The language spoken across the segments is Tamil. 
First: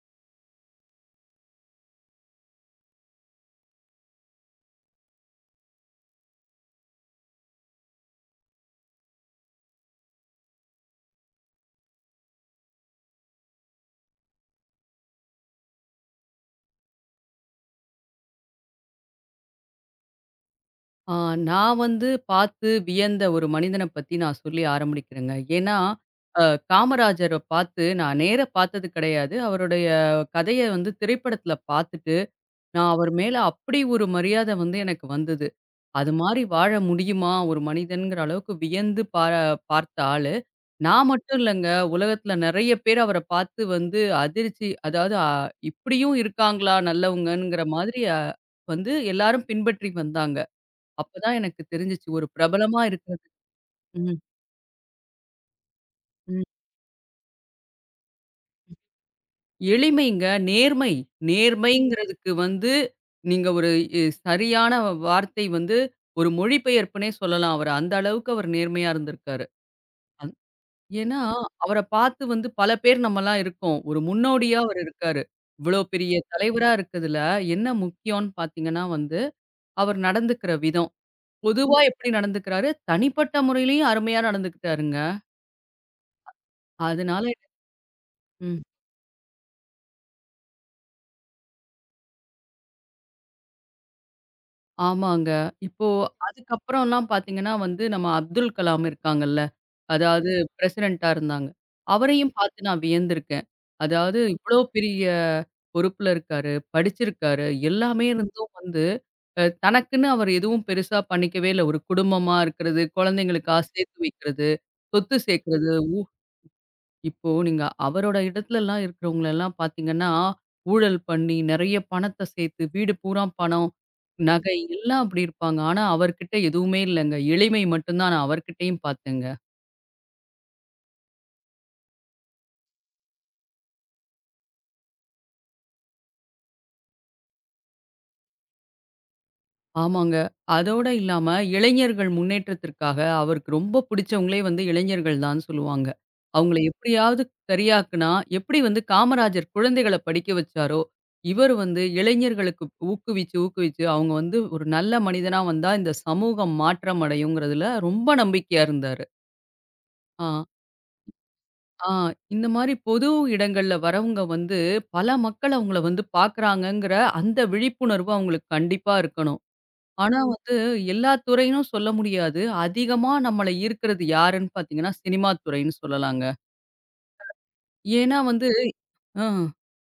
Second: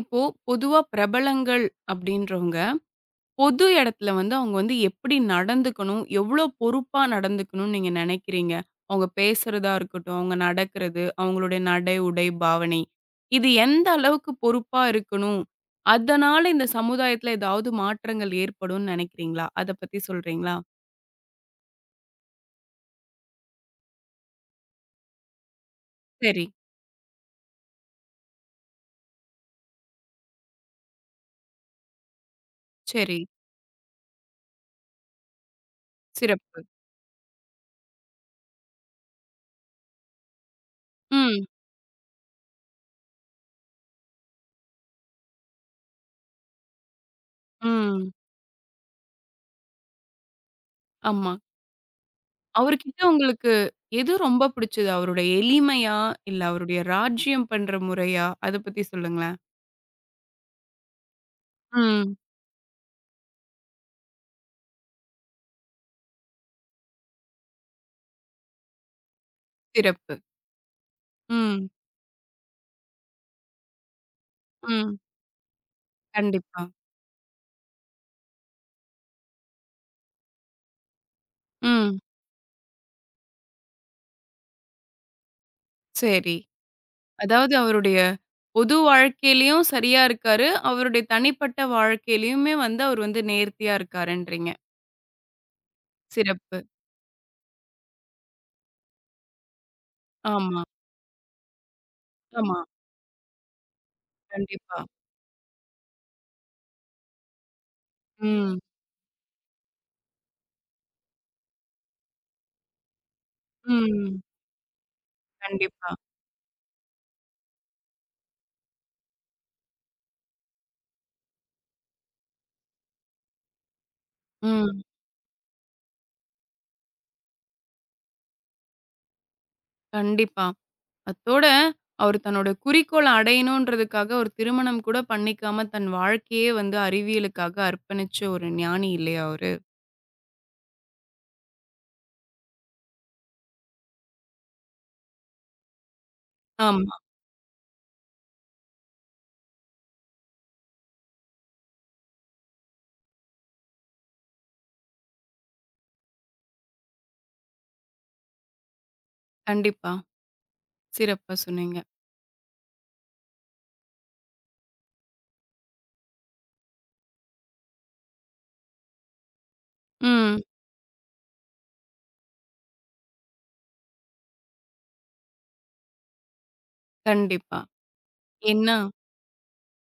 இப்போ பொதுவா பிரபலங்கள் அப்படின்றவங்க, பொது இடத்துல வந்து அவங்க வந்து எப்படி நடந்துக்கணும்? எவ்ளோ பொறுப்பா நடந்துக்கணும்னு நீங்க நினைக்கிறீங்க? அவங்க பேசுறதா இருக்கட்டும், அவங்க நடக்கிறது, அவங்களுடைய நடை, உடை, பாவனை. இது எந்த அளவுக்கு பொறுப்பா இருக்கணும்? அதனால இந்த சமுதாயத்துல ஏதாவது மாற்றங்கள் ஏற்படும்னு நினைக்கிறீங்களா? அத பத்தி சொல்றீங்களா? ஆ, நான் வந்து பார்த்து வியந்த ஒரு மனிதனை பத்தி நான் சொல்லி ஆரம்பிக்கிறேங்க. ஏன்னா, அ சரி, காமராஜர பார்த்து நான் நேர பார்த்தது கிடையாது. அவருடைய கதைய வந்து திரைப்படத்துல பார்த்துட்டு, நான் அவர் சரி. மேல அப்படி ஒரு மரியாதை வந்து எனக்கு வந்தது. அது மாரி சிறப்பு. வாழ முடியுமா ஒரு மனிதன்ங்கிற அளவுக்கு வியந்து பார்த்த ஆளு. நான் மட்டும் ம், இல்லங்க, உலகத்துல நெறைய பேர் அவர பார்த்து வந்து அதிர்ச்சி அதாவது இப்படியும் இருக்காங்களா நல்லவங்கங்கிற மாதிரி ம். வந்து எல்லாரும் பின்பற்றி வந்தாங்க. ஆமா. அப்பதான் எனக்கு தெரிஞ்சுச்சு. ஒரு பிரபலமா அவர்கிட்ட இருக்கிறது. உங்களுக்கு எது ம், ரொம்ப பிடிச்சது? அவருடைய எளிமையா? இல்ல ம். அவருடைய ராஜ்யம் பண்ற முறையா? அத பத்தி சொல்லுங்களேன். எளிமைங்க. நேர்மை. ம். நேர்மைங்கிறதுக்கு வந்து நீங்க ஒரு இ சரியான வார்த்தை வந்து ஒரு மொழிபெயர்ப்புன்னே சொல்லலாம். அவர அந்த அளவுக்கு அவர் நேர்மையா இருந்திருக்காரு. சிறப்பு. அந் ஏன்னா, ம். அவர பார்த்து வந்து பல பேர் நம்மலாம் இருக்கோம். ஒரு முன்னோடியா அவர் ம். இருக்காரு. இவ்வளோ பெரிய கண்டிப்பா. தலைவரா இருக்கதுல என்ன முக்கியம்ன்னு பார்த்தீங்கன்னா வந்து, அவர் நடந்துக்கிற விதம். பொதுவா ம். எப்படி நடந்துக்கிறாரு? தனிப்பட்ட முறையிலயும் அருமையா நடந்துக்கிட்டாருங்க. சரி. அதனால அதாவது அவருடைய ம். பொது வாழ்க்கையிலயும் சரியா இருக்காரு. அவருடைய தனிப்பட்ட வாழ்க்கையிலயுமே வந்து அவர் வந்து நேர்த்தியா இருக்காருன்றீங்க. ஆமாங்க. இப்போ சிறப்பு. அதுக்கப்புறம்லாம் பார்த்தீங்கன்னா வந்து, நம்ம அப்துல் கலாம் இருக்காங்கல்ல. அதாவது ஆமா. பிரசிடென்ட்டா இருந்தாங்க. அவரையும் ஆமா. பார்த்து நான் வியந்திருக்கேன். அதாவது இவ்ளோ கண்டிப்பா. பெரிய பொறுப்புல இருக்காரு, படிச்சிருக்காரு, எல்லாமே இருந்தும் ம். வந்து தனக்குன்னு அவர் எதுவும் பெருசா பண்ணிக்கவே இல்ல. ஒரு குடும்பமா இருக்கிறது, குழந்தைங்களுக்கா சேர்த்து ம். வைக்கிறது, சொத்து சேர்க்கிறது. கண்டிப்பா. இப்போ நீங்க அவரோட இடத்துலலாம் இருக்கிறவங்களலாம் பார்த்தீங்கன்னா, ஊழல் பண்ணி நெறைய பணத்த சேர்த்து, வீடு பூரா பணம், நகை ம். எல்லாம் அப்படி இருப்பாங்க. ஆனா அவர்கிட்ட எதுவுமே இல்லங்க. எளிமை மட்டும் தான் நான் அவர்கிட்டயும் பார்த்தேங்க. கண்டிப்பா. அத்தோட அவர் தன்னோட குறிக்கோள அடையணுன்றதுக்காக ஒரு திருமணம் கூட பண்ணிக்காம, தன் வாழ்க்கையே வந்து அறிவியலுக்காக அர்ப்பணிச்ச ஒரு ஞானி இல்லையா அவரு? ஆமாங்க. அதோட இல்லாம இளைஞர்கள் முன்னேற்றத்திற்காக அவருக்கு ரொம்ப பிடிச்சவங்களே வந்து இளைஞர்கள் தான்னு சொல்லுவாங்க. அவங்கள ஆமா. எப்படியாவது சரியாக்குனா, எப்படி வந்து காமராஜர் குழந்தைகள படிக்க வச்சாரோ, இவர் வந்து இளைஞர்களுக்கு ஊக்குவிச்சு, ஊக்குவிச்சு அவங்க வந்து ஒரு நல்ல மனிதனா வந்தா இந்த சமூகம் மாற்றம் அடையுங்கிறதுல ரொம்ப நம்பிக்கையா இருந்தாரு. கண்டிப்பா. ஆ, சிறப்பா சொன்னீங்க. ஆ இந்த மாரி பொது இடங்கள்ல வரவங்க வந்து பல மக்கள் அவங்கள வந்து பார்க்குறாங்கங்கிற அந்த விழிப்புணர்வு அவங்களுக்கு கண்டிப்பா இருக்கணும். ஆனா ம். வந்து எல்லா துறையினும் சொல்ல முடியாது. அதிகமா நம்மள ஈர்க்கிறது யாருன்னு பார்த்தீங்கன்னா, சினிமா துறைன்னு சொல்லலாங்க. கண்டிப்பா. ஏன்னா வந்து ஏன்னா அ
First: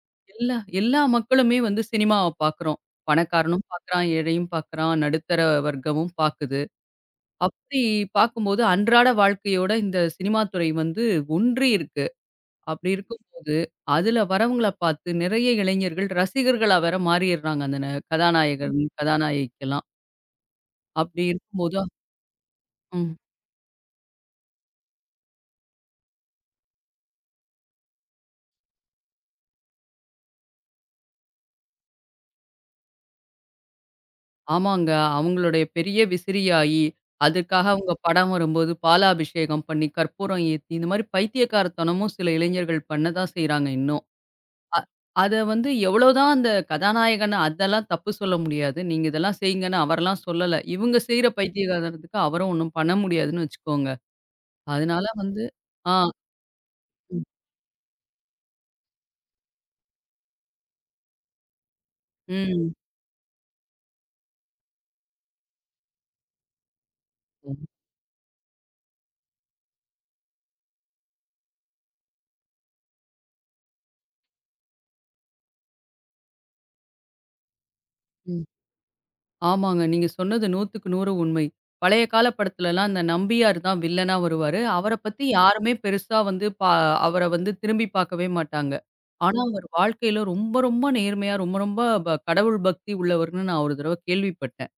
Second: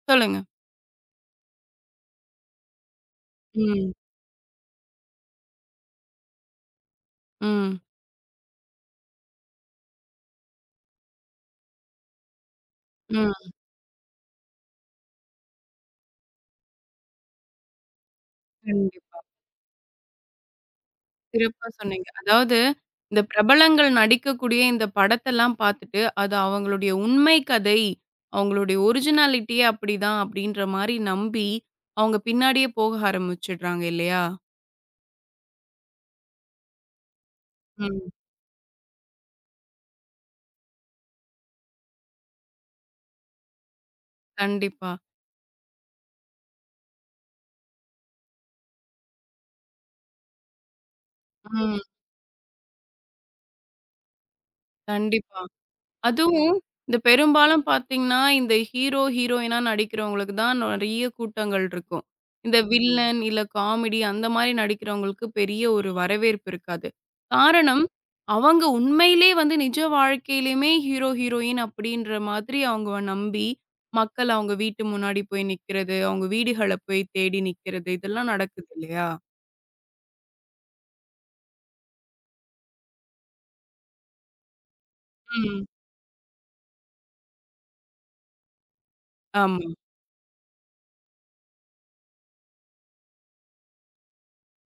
சொல்லுங்க. எல்லா எல்லா மக்களுமே வந்து சினிமாவ பார்க்குறோம். பணக்காரனும் ம். பார்க்குறான், ஏழையும் பார்க்குறான், நடுத்தர வர்க்கமும் பார்க்குது. ம். அப்படி பார்க்கும்போது அன்றாட வாழ்க்கையோட இந்த சினிமா துறை வந்து ஒன்றி இருக்கு. அப்படி ம். இருக்கும்போது, அதுல வரவங்கள பார்த்து நிறைய இளைஞர்கள் ரசிகர்களா வேற மாறிர்றாங்க அந்த கதாநாயகன், கண்டிப்பா. கதாநாயகிக்கெல்லாம். அப்படி சிறப்பா இருக்கும்போது. சொன்னீங்க. அதாவது ம். இந்த பிரபலங்கள் நடிக்கக்கூடிய இந்த படத்தெல்லாம் பார்த்துட்டு, அது அவங்களுடைய உண்மை கதை, அவங்களுடைய ஒரிஜினாலிட்டியே அப்படிதான் அப்படின்ற மாரி நம்பி, அவங்க பின்னாடியே போக ஆரம்பிச்சுடுறாங்க இல்லையா? ஆமாங்க. அவங்களுடைய பெரிய விசிறியாயி, அதற்காக அவங்க ம். படம் வரும்போது பாலாபிஷேகம் பண்ணி, கற்பூரம் ஏத்தி, இந்த மாரி பைத்தியக்காரத்தனமும் சில இளைஞர்கள் பண்ண தான் செய்றாங்க இன்னும். அ கண்டிப்பா. அத வந்து எவ்வளோதான் அந்த கதாநாயகன் அதெல்லாம் தப்பு சொல்ல முடியாது. நீங்க இதெல்லாம் செய்யுங்கன்னு அவரெல்லாம் சொல்லல. இவங்க செய்ற ம். பைத்தியக்காரத்தனத்துக்கு அவரும் ஒண்ணும் பண்ண முடியாதுன்னு வச்சுக்கோங்க. அதனால கண்டிப்பா. வந்து ஆ. அதுவும் இந்த ம். பெரும்பாலும் பார்த்தீங்கன்னா, இந்த ஹீரோ, ஹீரோயினா நடிக்கிறவங்களுக்கு தான் நெறைய கூட்டங்கள் இருக்கும். இந்த ம். வில்லன் இல்ல காமெடி அந்த மாரி நடிக்கிறவங்களுக்கு பெரிய ஒரு வரவேற்பு இருக்காது. காரணம், அவங்க உண்மையிலே வந்து நிஜ வாழ்க்கையிலயுமே ஹீரோ, ஹீரோயின் அப்படின்ற மாதிரி அவங்க நம்பி, மக்கள் அவங்க வீட்டு முன்னாடி போய் நிக்கிறது, அவங்க வீடுகள போய் தேடி நிக்கிறது, இதெல்லாம் ம். நடக்குது இல்லையா? ஆமாங்க. நீங்க சொன்னது 100க்கு 100 உண்மை. பழைய கால படத்துலலாம் இந்த நம்பியார் தான் வில்லனா வருவாரு. அவர பத்தி ம். யாருமே பெருசா வந்து அவர வந்து திரும்பி பார்க்கவே மாட்டாங்க. ஆனா ஆமா. அவர் வாழ்க்கையில ரொம்ப ரொம்ப நேர்மையா, ரொம்ப ரொம்ப கடவுள் பக்தி உள்ளவர்ன்னு நான் ஒரு தடவ கேள்விப்பட்டேன்.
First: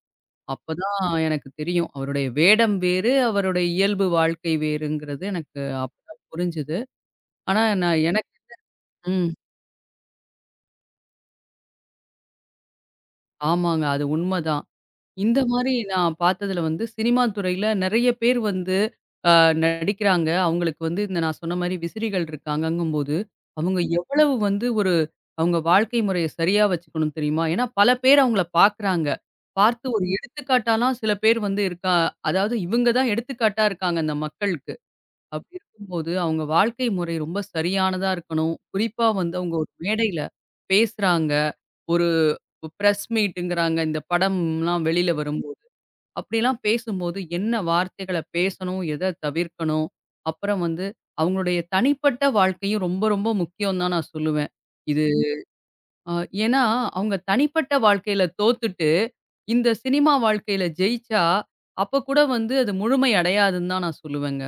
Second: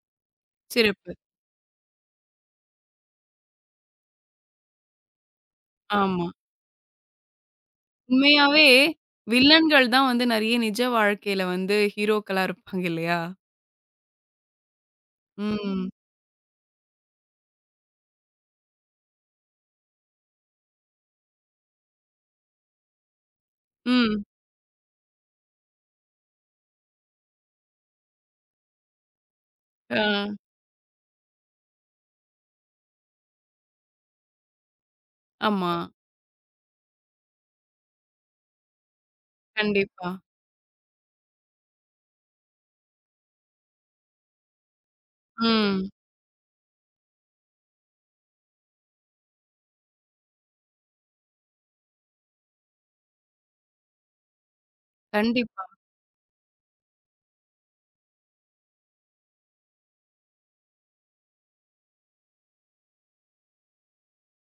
அப்பதான் சிறப்பு. எனக்கு தெரியும். அவருடைய வேடம் வேறு, அவருடைய இயல்பு வாழ்க்கை வேறுங்கிறது எனக்கு அப்பதான் ஆமா. புரிஞ்சுது. ஆனா நான் எனக்கு உண்மையாவே ம். வில்லன்கள் தான் வந்து நெறைய நிஜ வாழ்க்கையில வந்து ஹீரோக்களா இருப்பாங்க இல்லையா? ஆமாங்க. அது உண்மதான். இந்த மாரி ம். நான் பார்த்ததுல வந்து, சினிமா துறையில நெறைய பேர் வந்து அ நடிக்கிறாங்க. அவங்களுக்கு வந்து இந்த நான் சொன்ன மாரி விசிறிகள் இருக்காங்கங்கும்போது, அவங்க ம். எவ்வளவு வந்து ஒரு அவங்க வாழ்க்கை முறைய சரியா வச்சுக்கணும் தெரியுமா? ஏன்னா பல பேர் அவங்கள பார்க்குறாங்க. பார்த்து ஒரு ஆ. எடுத்துக்காட்டாலாம் சில பேர் வந்து அதாவது இவங்க தான் எடுத்துக்காட்டா இருக்காங்க அந்த மக்களுக்கு. அப்படி ஆமா. இருக்கும்போது அவங்க வாழ்க்கை முறை ரொம்ப சரியானதா இருக்கணும். குறிப்பா வந்து அவங்க ஒரு கண்டிப்பா. மேடையில பேசுறாங்க. ஒரு பிரஸ் மீட்டுங்கிறாங்க. இந்த படம்லாம் வெளியில வரும்போது. ம். அப்படிலாம் பேசும்போது என்ன வார்த்தைகள பேசணும்? எத தவிர்க்கணும்? அப்புறம் வந்து அவங்களுடைய தனிப்பட்ட வாழ்க்கையும் ரொம்ப, ரொம்ப முக்கியம் தான் நான் சொல்லுவேன். இது கண்டிப்பா, அ ஏன்னா அவங்க தனிப்பட்ட வாழ்க்கையில தோத்துட்டு, இந்த சினிமா வாழ்க்கையில ஜெயிச்சா, அப்ப கூட வந்து அது முழுமை அடையாதுன்னு தான் நான் சொல்லுவேங்க.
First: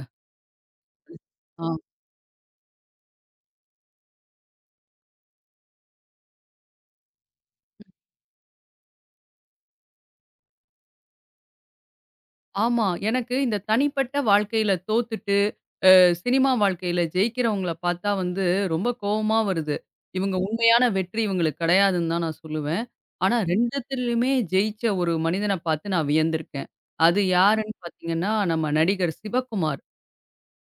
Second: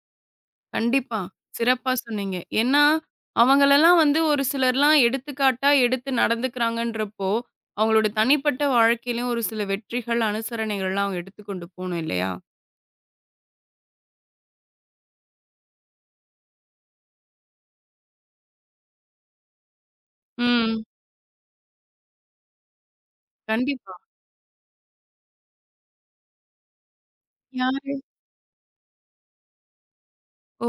கண்டிப்பா. ஆ. சிறப்பா சொன்னீங்க. ஏன்னா, அவங்களலாம் வந்து ஒரு சிலர்லாம் எடுத்துக்காட்டா எடுத்து நடந்துக்கிறாங்கன்றப்போ, அவங்களோட தனிப்பட்ட வாழ்க்கையிலும் ஒரு சில வெற்றிகள், அனுசரணைகள்லாம் அவங்க எடுத்துக் கொண்டு போணும் இல்லையா? ஆமா. எனக்கு இந்த தனிப்பட்ட வாழ்க்கையில தோத்துட்டு சினிமா வாழ்க்கையில ஜெயிக்கிறவங்கள பார்த்தா வந்து ரொம்ப கோவமா வருது. இவங்க உண்மையான ம். வெற்றி இவங்களுக்கு கிடையாதுன்னு தான் நான் சொல்லுவேன். ஆனா 2 கண்டிப்பா. துலயுமே ஜெயிச்ச ஒரு மனிதன பார்த்து நான் வியந்திருக்கேன். அது யாருன்னு யாரு? பார்த்தீங்கன்னா, நம்ம நடிகர் சிவகுமார்.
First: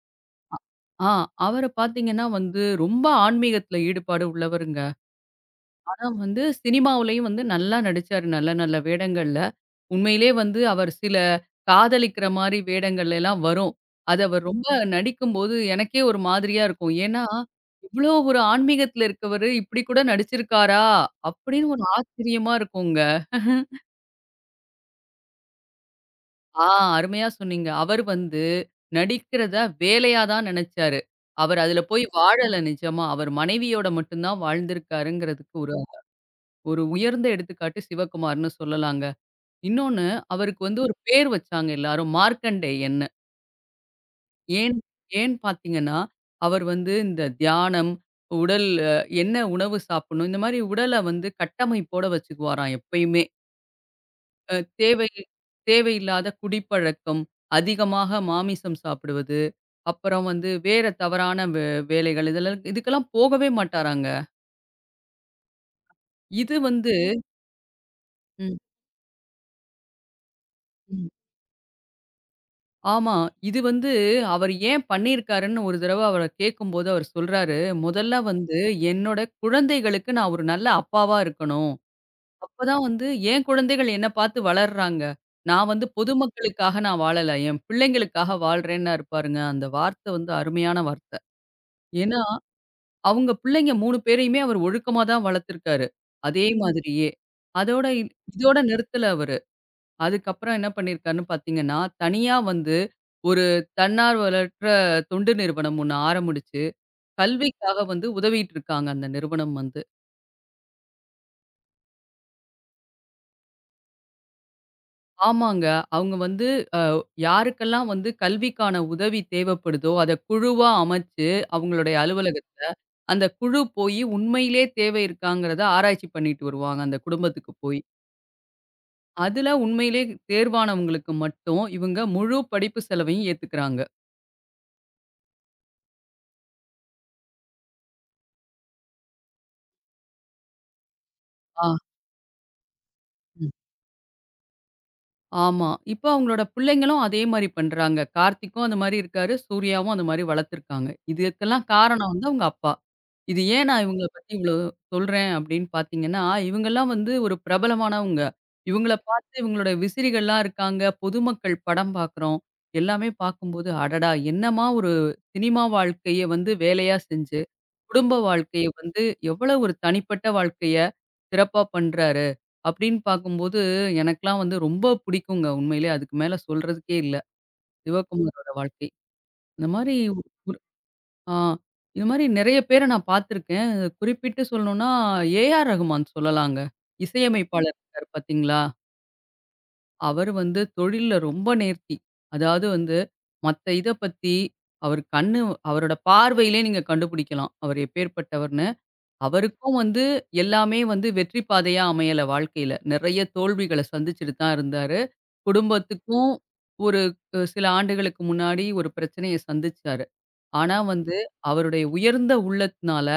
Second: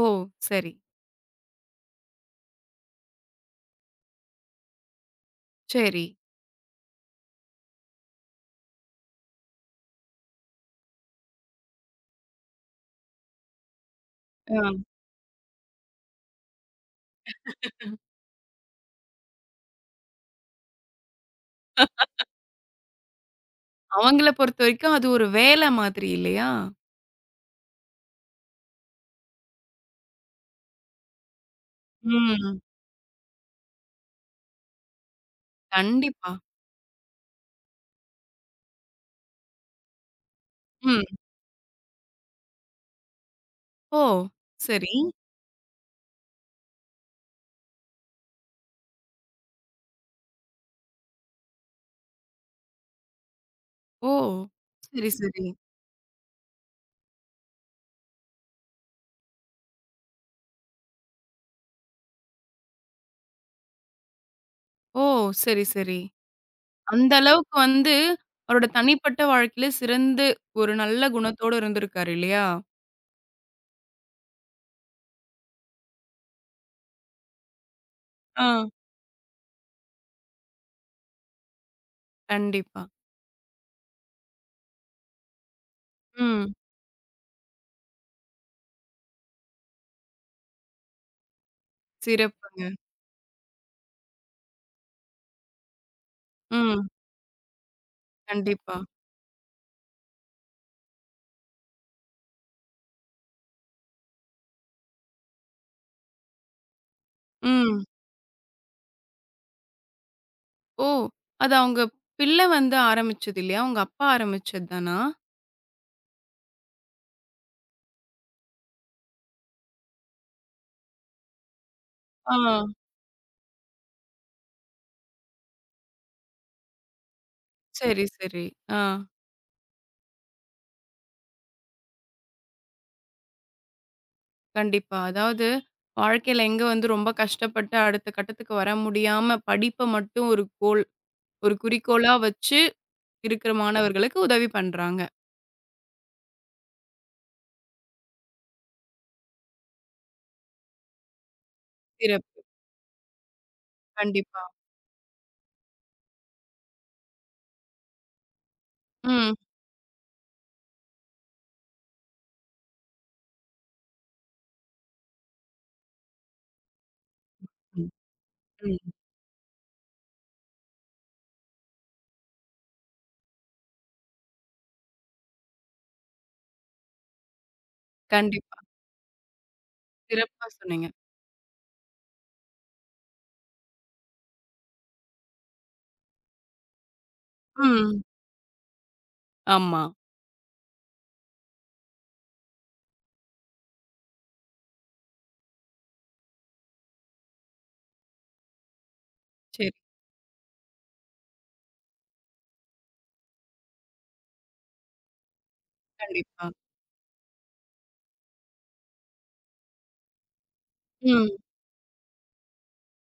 ஓ! சரி, ஆ அவர பார்த்தீங்கன்னா வந்து ரொம்ப ஆன்மீகத்தில ஈடுபாடு உள்ளவருங்க. சரி. ஆனா வந்து சினிமாவுலயும் வந்து நல்லா நடிச்சாரு. நல்ல நல்ல வேடங்கள்ல. உண்மையிலே வந்து அவர் சில காதலிக்கிற மாரி வேடங்கள் எல்லாம் வரும். அது அவர் ரொம்ப நடிக்கும்போது எனக்கே ஒரு மாதிரியா இருக்கும். ஏன்னா, ஆ. இவ்ளோ ஒரு ஆன்மீகத்தில இருக்கவரு இப்படி கூட நடிச்சிருக்காரா? அப்படின்னு ஒரு ஆச்சரியமா இருக்குங்க. அவங்கள பொறுத்தவரைக்கும் அது ஒரு வேல மாதிரி இல்லையா? ஆ அருமையா சொன்னீங்க. அவர் வந்து நடிக்கிறத வேலையா தான் நெனச்சாரு. அவர் அதுல போய் வாழல ம். நிஜமா. அவர் மனைவியோட மட்டும் தான் வாழ்ந்திருக்காருங்கிறதுக்கு ஒரு கண்டிப்பா. ஒரு உயர்ந்த எடுத்துக்காட்டு சிவகுமார்ன்னு சொல்லலாங்க. இன்னொன்னு அவருக்கு வந்து ஒரு ம். பேர் வச்சாங்க எல்லாரும் மார்க்கண்டேயன்னு. ஓ! ஏன் சரி. ஏன்னு பார்த்தீங்கன்னா, அவர் வந்து இந்த தியானம், உடல் என்ன உணவு சாப்பிடணும், இந்த மாரி உடல வந்து கட்டமைப்போட வச்சுக்குவாராம் எப்பயுமே. ஓ! அ தேவை சரி, சரி. தேவையில்லாத குடிப்பழக்கம், அதிகமாக மாமிசம் சாப்பிடுவது, அப்புறம் வந்து வேற தவறான வேலைகள் இதெல்லாம் இதுக்கெல்லாம் போகவே மாட்டாராங்க. ஓ! சரி, சரி. இது வந்து அந்த அளவுக்கு வந்து ம், அவரோட தனிப்பட்ட வாழ்க்கையில சிறந்து ஒரு ம். நல்ல குணத்தோட இருந்திருக்காரு இல்லையா? ஆமா. இது வந்து அவர் ஏன் பண்ணியிருக்காருன்னு ஒரு தடவ அவர கேட்கும்போது அவர் சொல்றாரு, "முதல்ல ஆ. வந்து என்னோட குழந்தைகளுக்கு நான் ஒரு நல்ல அப்பாவா இருக்கணும்." அப்பதான் கண்டிப்பா. வந்து என் குழந்தைகள் என்ன பார்த்து வளர்றாங்க. நான் வந்து ம். பொதுமக்களுக்காக நான் வாழல. என் பிள்ளைங்களுக்காக வாழ்றேன்னாரு பாருங்க. அந்த வார்த்தை வந்து அருமையான வார்த்தை. ஏன்னா, சிறப்புங்க. அவங்க பிள்ளைங்க 3 பேரையுமே அவர் ஒழுக்கமா தான் வளர்த்துருக்காரு. அதே ம். மாதிரியே. அதோட இதோட கண்டிப்பா. நிறுத்தல அவரு. அதுக்கப்புறம் என்ன பண்ணியிருக்காருன்னு பார்த்தீங்கன்னா, தனியா வந்து ஒரு தன்னார்வலற்ற தொண்டு நிறுவனம் ஒண்ணு ஆரம்பிச்சு, கல்விக்காக ம். வந்து உதவிட்டு இருக்காங்க அந்த நிறுவனம் வந்து. ஓ! அது அவங்க பிள்ளை வந்து ஆரம்பிச்சது இல்லையா? உங்க அப்பா ஆரம்பிச்சது தானா? ஆமாங்க. அவங்க வந்து அ யாருக்கெல்லாம் வந்து கல்விக்கான உதவி தேவைப்படுதோ, அத குழுவா அமைச்சு, அவங்களுடைய ஆ. அலுவலகத்துல, அந்த குழு போயி உண்மையிலே தேவை இருக்காங்கிறத ஆராய்ச்சி பண்ணிட்டு வருவாங்க, அந்த குடும்பத்துக்கு போய். சரி, சரி. ஆ. அதுல உண்மையிலே தேர்வானவங்களுக்கு மட்டும், இவங்க முழு படிப்பு செலவையும் ஏத்துக்கிறாங்க. கண்டிப்பா. அதாவது வாழ்க்கையில எங்க வந்து ரொம்ப கஷ்டப்பட்டு அடுத்த கட்டத்துக்கு வர முடியாம படிப்ப மட்டும் ஒரு கோல், ஒரு ஆ. குறிக்கோளா வச்சு இருக்கிற மாணவர்களுக்கு உதவி பண்றாங்க. ஆமா. இப்ப அவங்களோட பிள்ளைங்களும் அதே மாரி பண்றாங்க. கார்த்திக்கும் அந்த மாரி இருக்காரு. சூர்யாவும் அந்த மாரி வளர்த்துருக்காங்க. இதுக்கெல்லாம் காரணம் வந்து சிறப்பு. அவங்க அப்பா. இது ஏன் நான் இவங்கள பத்தி கண்டிப்பா. இவ்ளோ சொல்றேன் அப்படின்னு பார்த்தீங்கன்னா, இவங்கலாம் வந்து ஒரு பிரபலமானவங்க. இவங்கள பார்த்து ம். இவங்களோட விசிறிகள்லாம் இருக்காங்க. பொதுமக்கள் படம் பார்க்குறோம். எல்லாமே பார்க்கும்போது, அடடா! என்னமா ஒரு சினிமா வாழ்க்கைய வந்து வேலையா செஞ்சு ம். குடும்ப வாழ்க்கைய ம். வந்து எவ்வளவு ஒரு தனிப்பட்ட வாழ்க்கைய சிறப்பா பண்றாரு அப்படின்னு பார்க்கும்போது, எனக்கெல்லாம் வந்து ரொம்ப பிடிக்குங்க உண்மையிலே. அதுக்கு மேல சொல்றதுக்கே இல்ல. சிவகுமாரோட கண்டிப்பா. வாழ்க்கை. இந்த மாரி ஒரு சிறப்பா ஒரு- சொன்னீங்க. ஆ இந்த மாரி நெறைய பேர நான் பார்த்துருக்கேன். குறிப்பிட்டு சொல்லணும்னா ஏ.ஆர். ரகுமான் சொல்லலாங்க. இசையமைப்பாளர் ம். இருக்காரு பார்த்தீங்களா? ஆமா. அவரு வந்து தொழில்ல ரொம்ப நேர்த்தி. அதாவது வந்து மத்த இத பத்தி அவர் கண்ணு அவரோட பார்வையிலே நீங்க கண்டுபிடிக்கலாம். அவர் எப்பேர்ப்பட்டவர் சரி. அவருக்கும் வந்து எல்லாமே வந்து வெற்றி பாதையா அமையல வாழ்க்கையில. நெறைய தோல்விகள சந்திச்சுட்டு தான் இருந்தாரு. குடும்பத்துக்கும் கண்டிப்பா. ஒரு சில ஆண்டுகளுக்கு முன்னாடி ஒரு பிரச்சனைய சந்திச்சாரு. ஆனா வந்து ம். அவருடைய உயர்ந்த உள்ளத்தினால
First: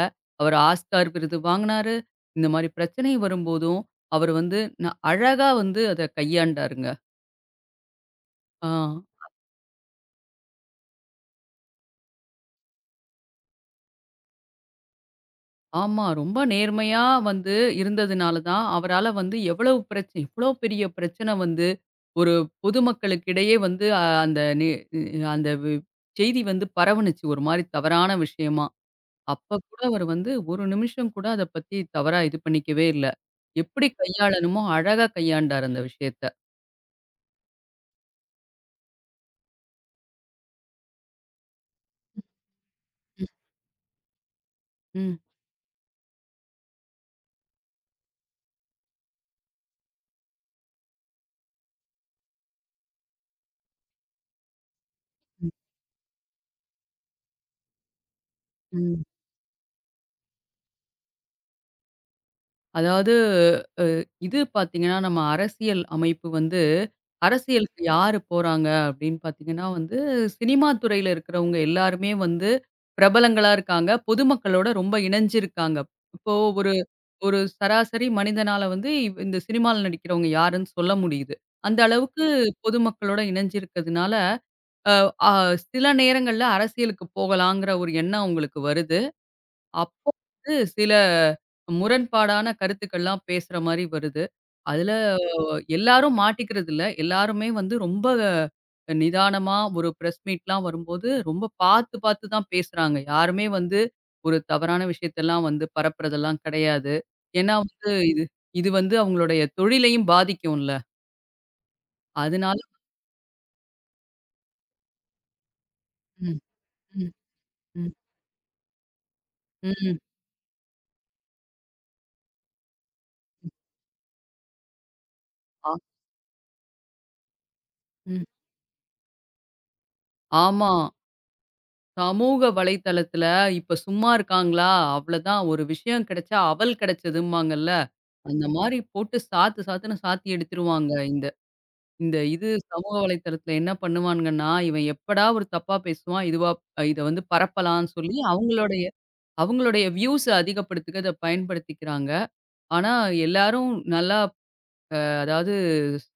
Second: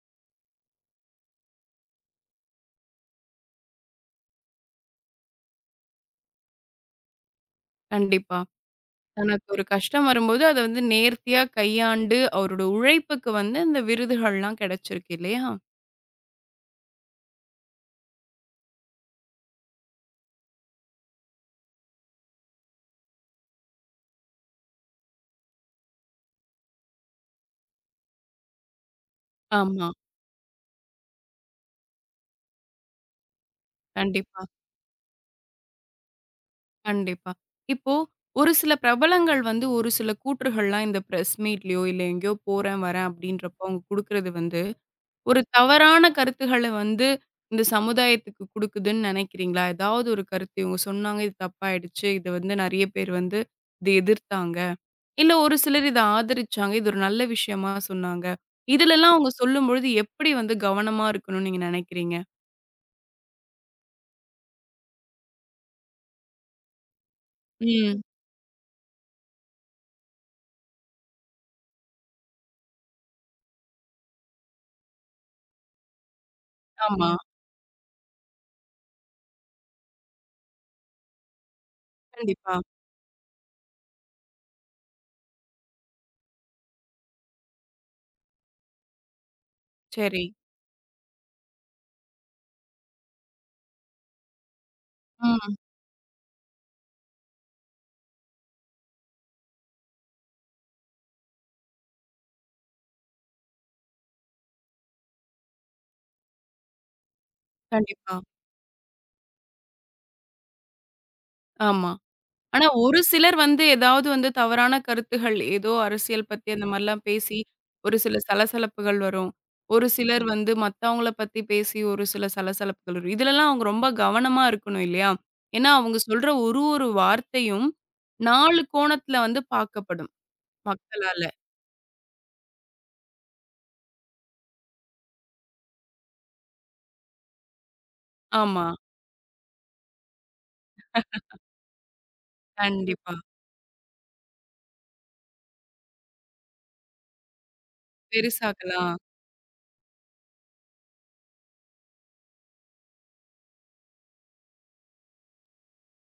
அவர் ஆஸ்கார் விருது வாங்குனாரு. இந்த மாரி பிரச்சனை வரும்போதும் அவர் வந்து ந அழகா வந்து அத கையாண்டாருங்க. கண்டிப்பா. ஆ. தனக்கு ஒரு கஷ்டம் வரும்போது அத வந்து நேர்த்தியா கையாண்டு அவரோட உழைப்புக்கு வந்து இந்த விருதுகள்லாம் கிடைச்சிருக்கு இல்லையா? ஆமா. ரொம்ப நேர்மையா வந்து இருந்ததுனால தான், அவரால வந்து எவ்வளவு பிரச்ச எவ்வளோ பெரிய பிரச்சனை வந்து ஒரு பொதுமக்களுக்கிடையே வந்து அ அந்த நே அந்த வி செய்தி வந்து பரவுனுச்சு. ஒரு மாரி தவறான விஷயமா. அப்ப கூட ஆமா. அவர் வந்து ஒரு நிமிஷம் கூட அத பத்தி தவறா இது பண்ணிக்கவே இல்ல. எப்படி கண்டிப்பா. கையாளணுமோ அழகா கையாண்டார் அந்த விஷயத்த. கண்டிப்பா. இப்போ ஒரு சில பிரபலங்கள் வந்து ஒரு சில கூற்றுகள்லாம் இந்த பிரஸ் மீட்லயோ, இல்ல எங்கேயோ போறேன், வரேன் ம். அப்படின்றப்போ அவங்க குடுக்குறது வந்து, ம். ஒரு தவறான கருத்துகள வந்து இந்த சமுதாயத்துக்கு குடுக்குதுன்னு நினைக்கிறீங்களா? ஏதாவது ஒரு கருத்து இவங்க சொன்னாங்க, இது தப்பாயிடுச்சு. இத வந்து நெறைய பேர் வந்து இத எதிர்த்தாங்க. இல்ல ஒரு சிலர் இத ஆதரிச்சாங்க. இது ஒரு நல்ல விஷயமா சொன்னாங்க. ம். இதுலலாம் அவங்க சொல்லும்பொழுது எப்படி வந்து கவனமா இருக்கணும்னு நீங்க நினைக்கிறீங்க? அதாவது இது பார்த்தீங்கன்னா, நம்ம அரசியல் அமைப்பு வந்து அரசியலுக்கு ம். யாரு போறாங்க அப்படின்னு பார்த்தீங்கன்னா வந்து, சினிமா துறையில இருக்கிறவங்க எல்லாருமே வந்து பிரபலங்களா இருக்காங்க. பொதுமக்களோட ரொம்ப இணைஞ்சிருக்காங்க. இப்போ ஒரு ஆமா. ஒரு சராசரி மனிதனால வந்து இந்த சினிமால நடிக்கிறவங்க யாருன்னு சொல்ல முடியுது. அந்த அளவுக்கு கண்டிப்பா. பொதுமக்களோட இணைஞ்சிருக்கிறதுனால, அ அ சில நேரங்கள்ல அரசியலுக்கு போகலாங்கிற ஒரு எண்ணம் அவங்களுக்கு வருது. அப்போ சரி. வந்து சில முரண்பாடான கருத்துக்கள்லாம் பேசுற மாரி வருது. அதுல ம். எல்லாரும் மாட்டிக்கிறது இல்ல. எல்லாருமே வந்து ரொம்ப நிதானமா ஒரு பிரஸ் மீட்லாம் வரும்போது, ரொம்ப பார்த்து பார்த்து தான் பேசுறாங்க. யாருமே வந்து ஒரு தவறான விஷயத்தெல்லாம் வந்து பரப்புறதெல்லாம் கிடையாது. ஏன்னா வந்து கண்டிப்பா. இது இது வந்து அவங்களுடைய தொழிலையும் பாதிக்கும்ல. ஆமா. அதனால ஆனா ஒரு சிலர் வந்து ஏதாவது வந்து தவறான கருத்துகள், ஏதோ அரசியல் ம், பத்தி அந்த மாரிலாம் ம், பேசி, ம், ஒரு சில சலசலப்புகள் வரும். ஒரு ம். சிலர் வந்து மத்தவங்கள பத்தி பேசி ஒரு சில சலசலப்புகள் வரும். இதுலலாம் அவங்க ரொம்ப கவனமா இருக்கணும் இல்லையா? ஆ ஏன்னா அவங்க சொல்ற ஒரு ஒரு வார்த்தையும் ம். 4 கோணத்துல வந்து பார்க்கப்படும் ஆமா. மக்களால. சமூக வலைத்தளத்துல இப்ப சும்மா இருக்காங்களா? அவ்வளதான் ஒரு விஷயம் கிடைச்சா அவல் கிடைச்சதும்பாங்கல்ல. அந்த ஆமா. மாரி போட்டு சாத்து சாத்துன்னு சாத்தி எடுத்துருவாங்க. இந்த இந்த இது சமூக கண்டிப்பா. வலைத்தளத்துல என்ன பண்ணுவானுங்கன்னா, இவன் எப்படா ஒரு தப்பா பேசுவான், இதுவா இத வந்து பரப்பலான்னு சொல்லி அவங்களுடைய பெருசாக்கலாம். அவங்களுடைய வியூஸ அதிகப்படுத்துக்க இத பயன்படுத்திக்கிறாங்க. ஆனா எல்லாரும் நல்லா அதாவது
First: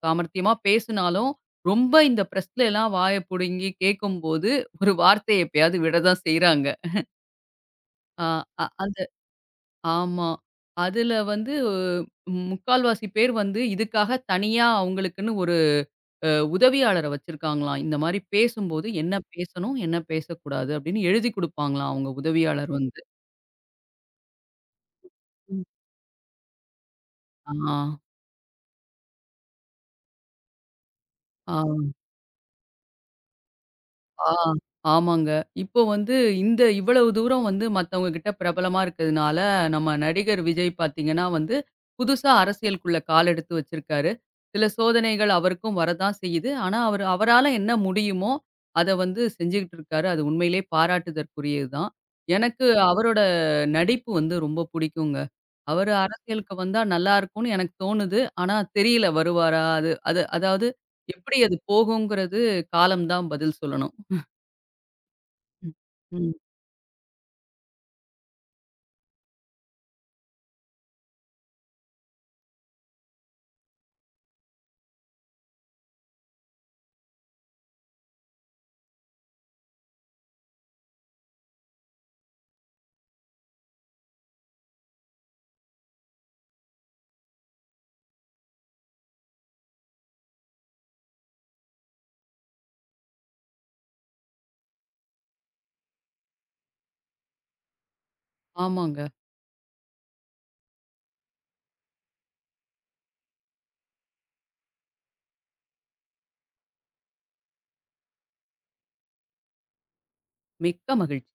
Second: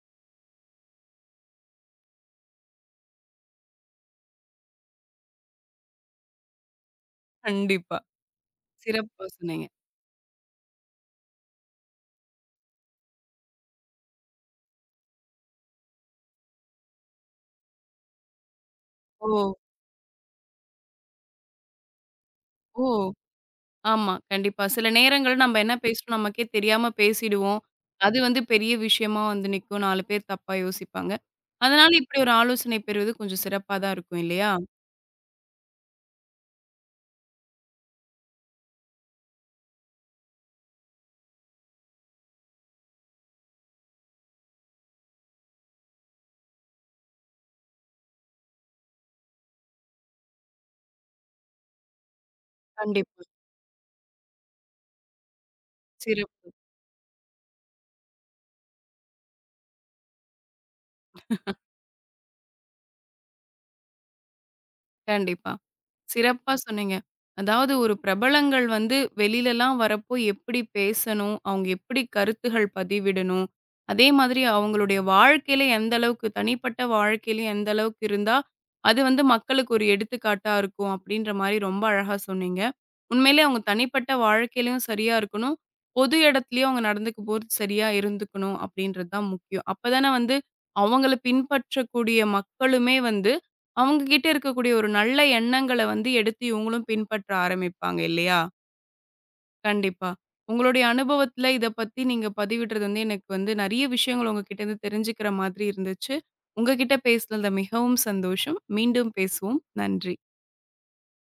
சாமர்த்தியமா பேசினாலும், ரொம்ப இந்த பிரஸ்லலாம் வாய புடுங்கி கேட்கும்போது, ஒரு வார்த்தை எப்பயாவது விட தான் செய்றாங்க. கண்டிப்பா. ஆ, அ அது சிறப்பா சொன்னீங்க. ஆமா. அதுல வந்து ம், முக்கால்வாசி பேர் வந்து இதுக்காக தனியா அவங்களுக்குன்னு ஒரு அ உதவியாளர வச்சிருக்காங்களாம். இந்த மாரி பேசும்போது என்ன ஓ! பேசணும், என்ன பேசக்கூடாது அப்படின்னு எழுதிக் குடுப்பாங்களாம் அவங்க உதவியாளர் ஓ! வந்து. ஆமா. கண்டிப்பா. சில நேரங்கள் நம்ம என்ன பேசுறோம் நமக்கே தெரியாம ஆ. பேசிடுவோம். அது வந்து பெரிய விஷயமா வந்து நிக்கும். 4 பேர் தப்பா யோசிப்பாங்க. அதனால ஆ. இப்படி ஒரு ஆலோசனை பெறுவது கொஞ்சம் சிறப்பா தான் இருக்கும் ஆ, இல்லையா? ஆமாங்க. இப்போ வந்து இந்த இவ்வளவு தூரம் வந்து மத்தவங்க கிட்ட பிரபலமா இருக்கிறதுனால, நம்ம நடிகர் விஜய் பார்த்தீங்கன்னா வந்து, புதுசா அரசியலுக்குள்ள கால் எடுத்து வச்சிருக்காரு. சில சோதனைகள் அவருக்கும் வரதான் செய்யுது. ஆனா, அவரு அவரால என்ன முடியுமோ, அத வந்து செஞ்சுகிட்டு இருக்காரு. அது உண்மையிலேயே பாராட்டுதற்குரியது தான். எனக்கு அவரோட கண்டிப்பா. நடிப்பு வந்து ரொம்ப புடிக்குங்க. அவரு சிறப்பு. அரசியலுக்கு வந்தா நல்லாருக்கும்னு எனக்கு தோணுது. ஆனா தெரியல வருவாரா? அது அது அதாவது எப்படி அது போகுங்கிறது காலம் தான் பதில் சொல்லணும். கண்டிப்பா. ம். ம். சிறப்பா சொன்னீங்க. அதாவது ஒரு பிரபலங்கள் வந்து வெளிலலாம் வரப்போ எப்படி பேசணும்? அவங்க எப்படி கருத்துகள் பதிவிடணும்? அதே மாதிரி அவங்களுடைய வாழ்க்கையில எந்த அளவுக்கு தனிப்பட்ட வாழ்க்கையிலயும் எந்த அளவுக்கு இருந்தா, அது வந்து மக்களுக்கு ஒரு எடுத்துக்காட்டா இருக்கும் அப்படின்ற மாரி ரொம்ப அழகா சொன்னீங்க. உண்மையிலேயே அவங்க தனிப்பட்ட வாழ்க்கையிலயும் சரியா இருக்கணும். பொது இடத்துலயும் அவங்க நடந்துக்கும் போது சரியா இருந்துக்கணும் அப்படின்றது தான் முக்கியம். அப்பதானே வந்து அவங்கள பின்பற்றக்கூடிய மக்களுமே வந்து அவங்க கிட்ட இருக்கக்கூடிய ஒரு நல்ல எண்ணங்கள வந்து எடுத்து இவங்களும் பின்பற்ற ஆரம்பிப்பாங்க இல்லையா? ஆமாங்க. கண்டிப்பா. உங்களுடைய அனுபவத்துல இத பத்தி நீங்க பதிவிடுறது வந்து எனக்கு வந்து நெறைய விஷயங்கள் உங்ககிட்ட இருந்து தெரிஞ்சுக்கிற மாதிரி இருந்துச்சு. உங்க கிட்ட பேசினதுல மிகவும் சந்தோஷம். மீண்டும் பேசுவோம். நன்றி. மிக்க மகிழ்ச்சி.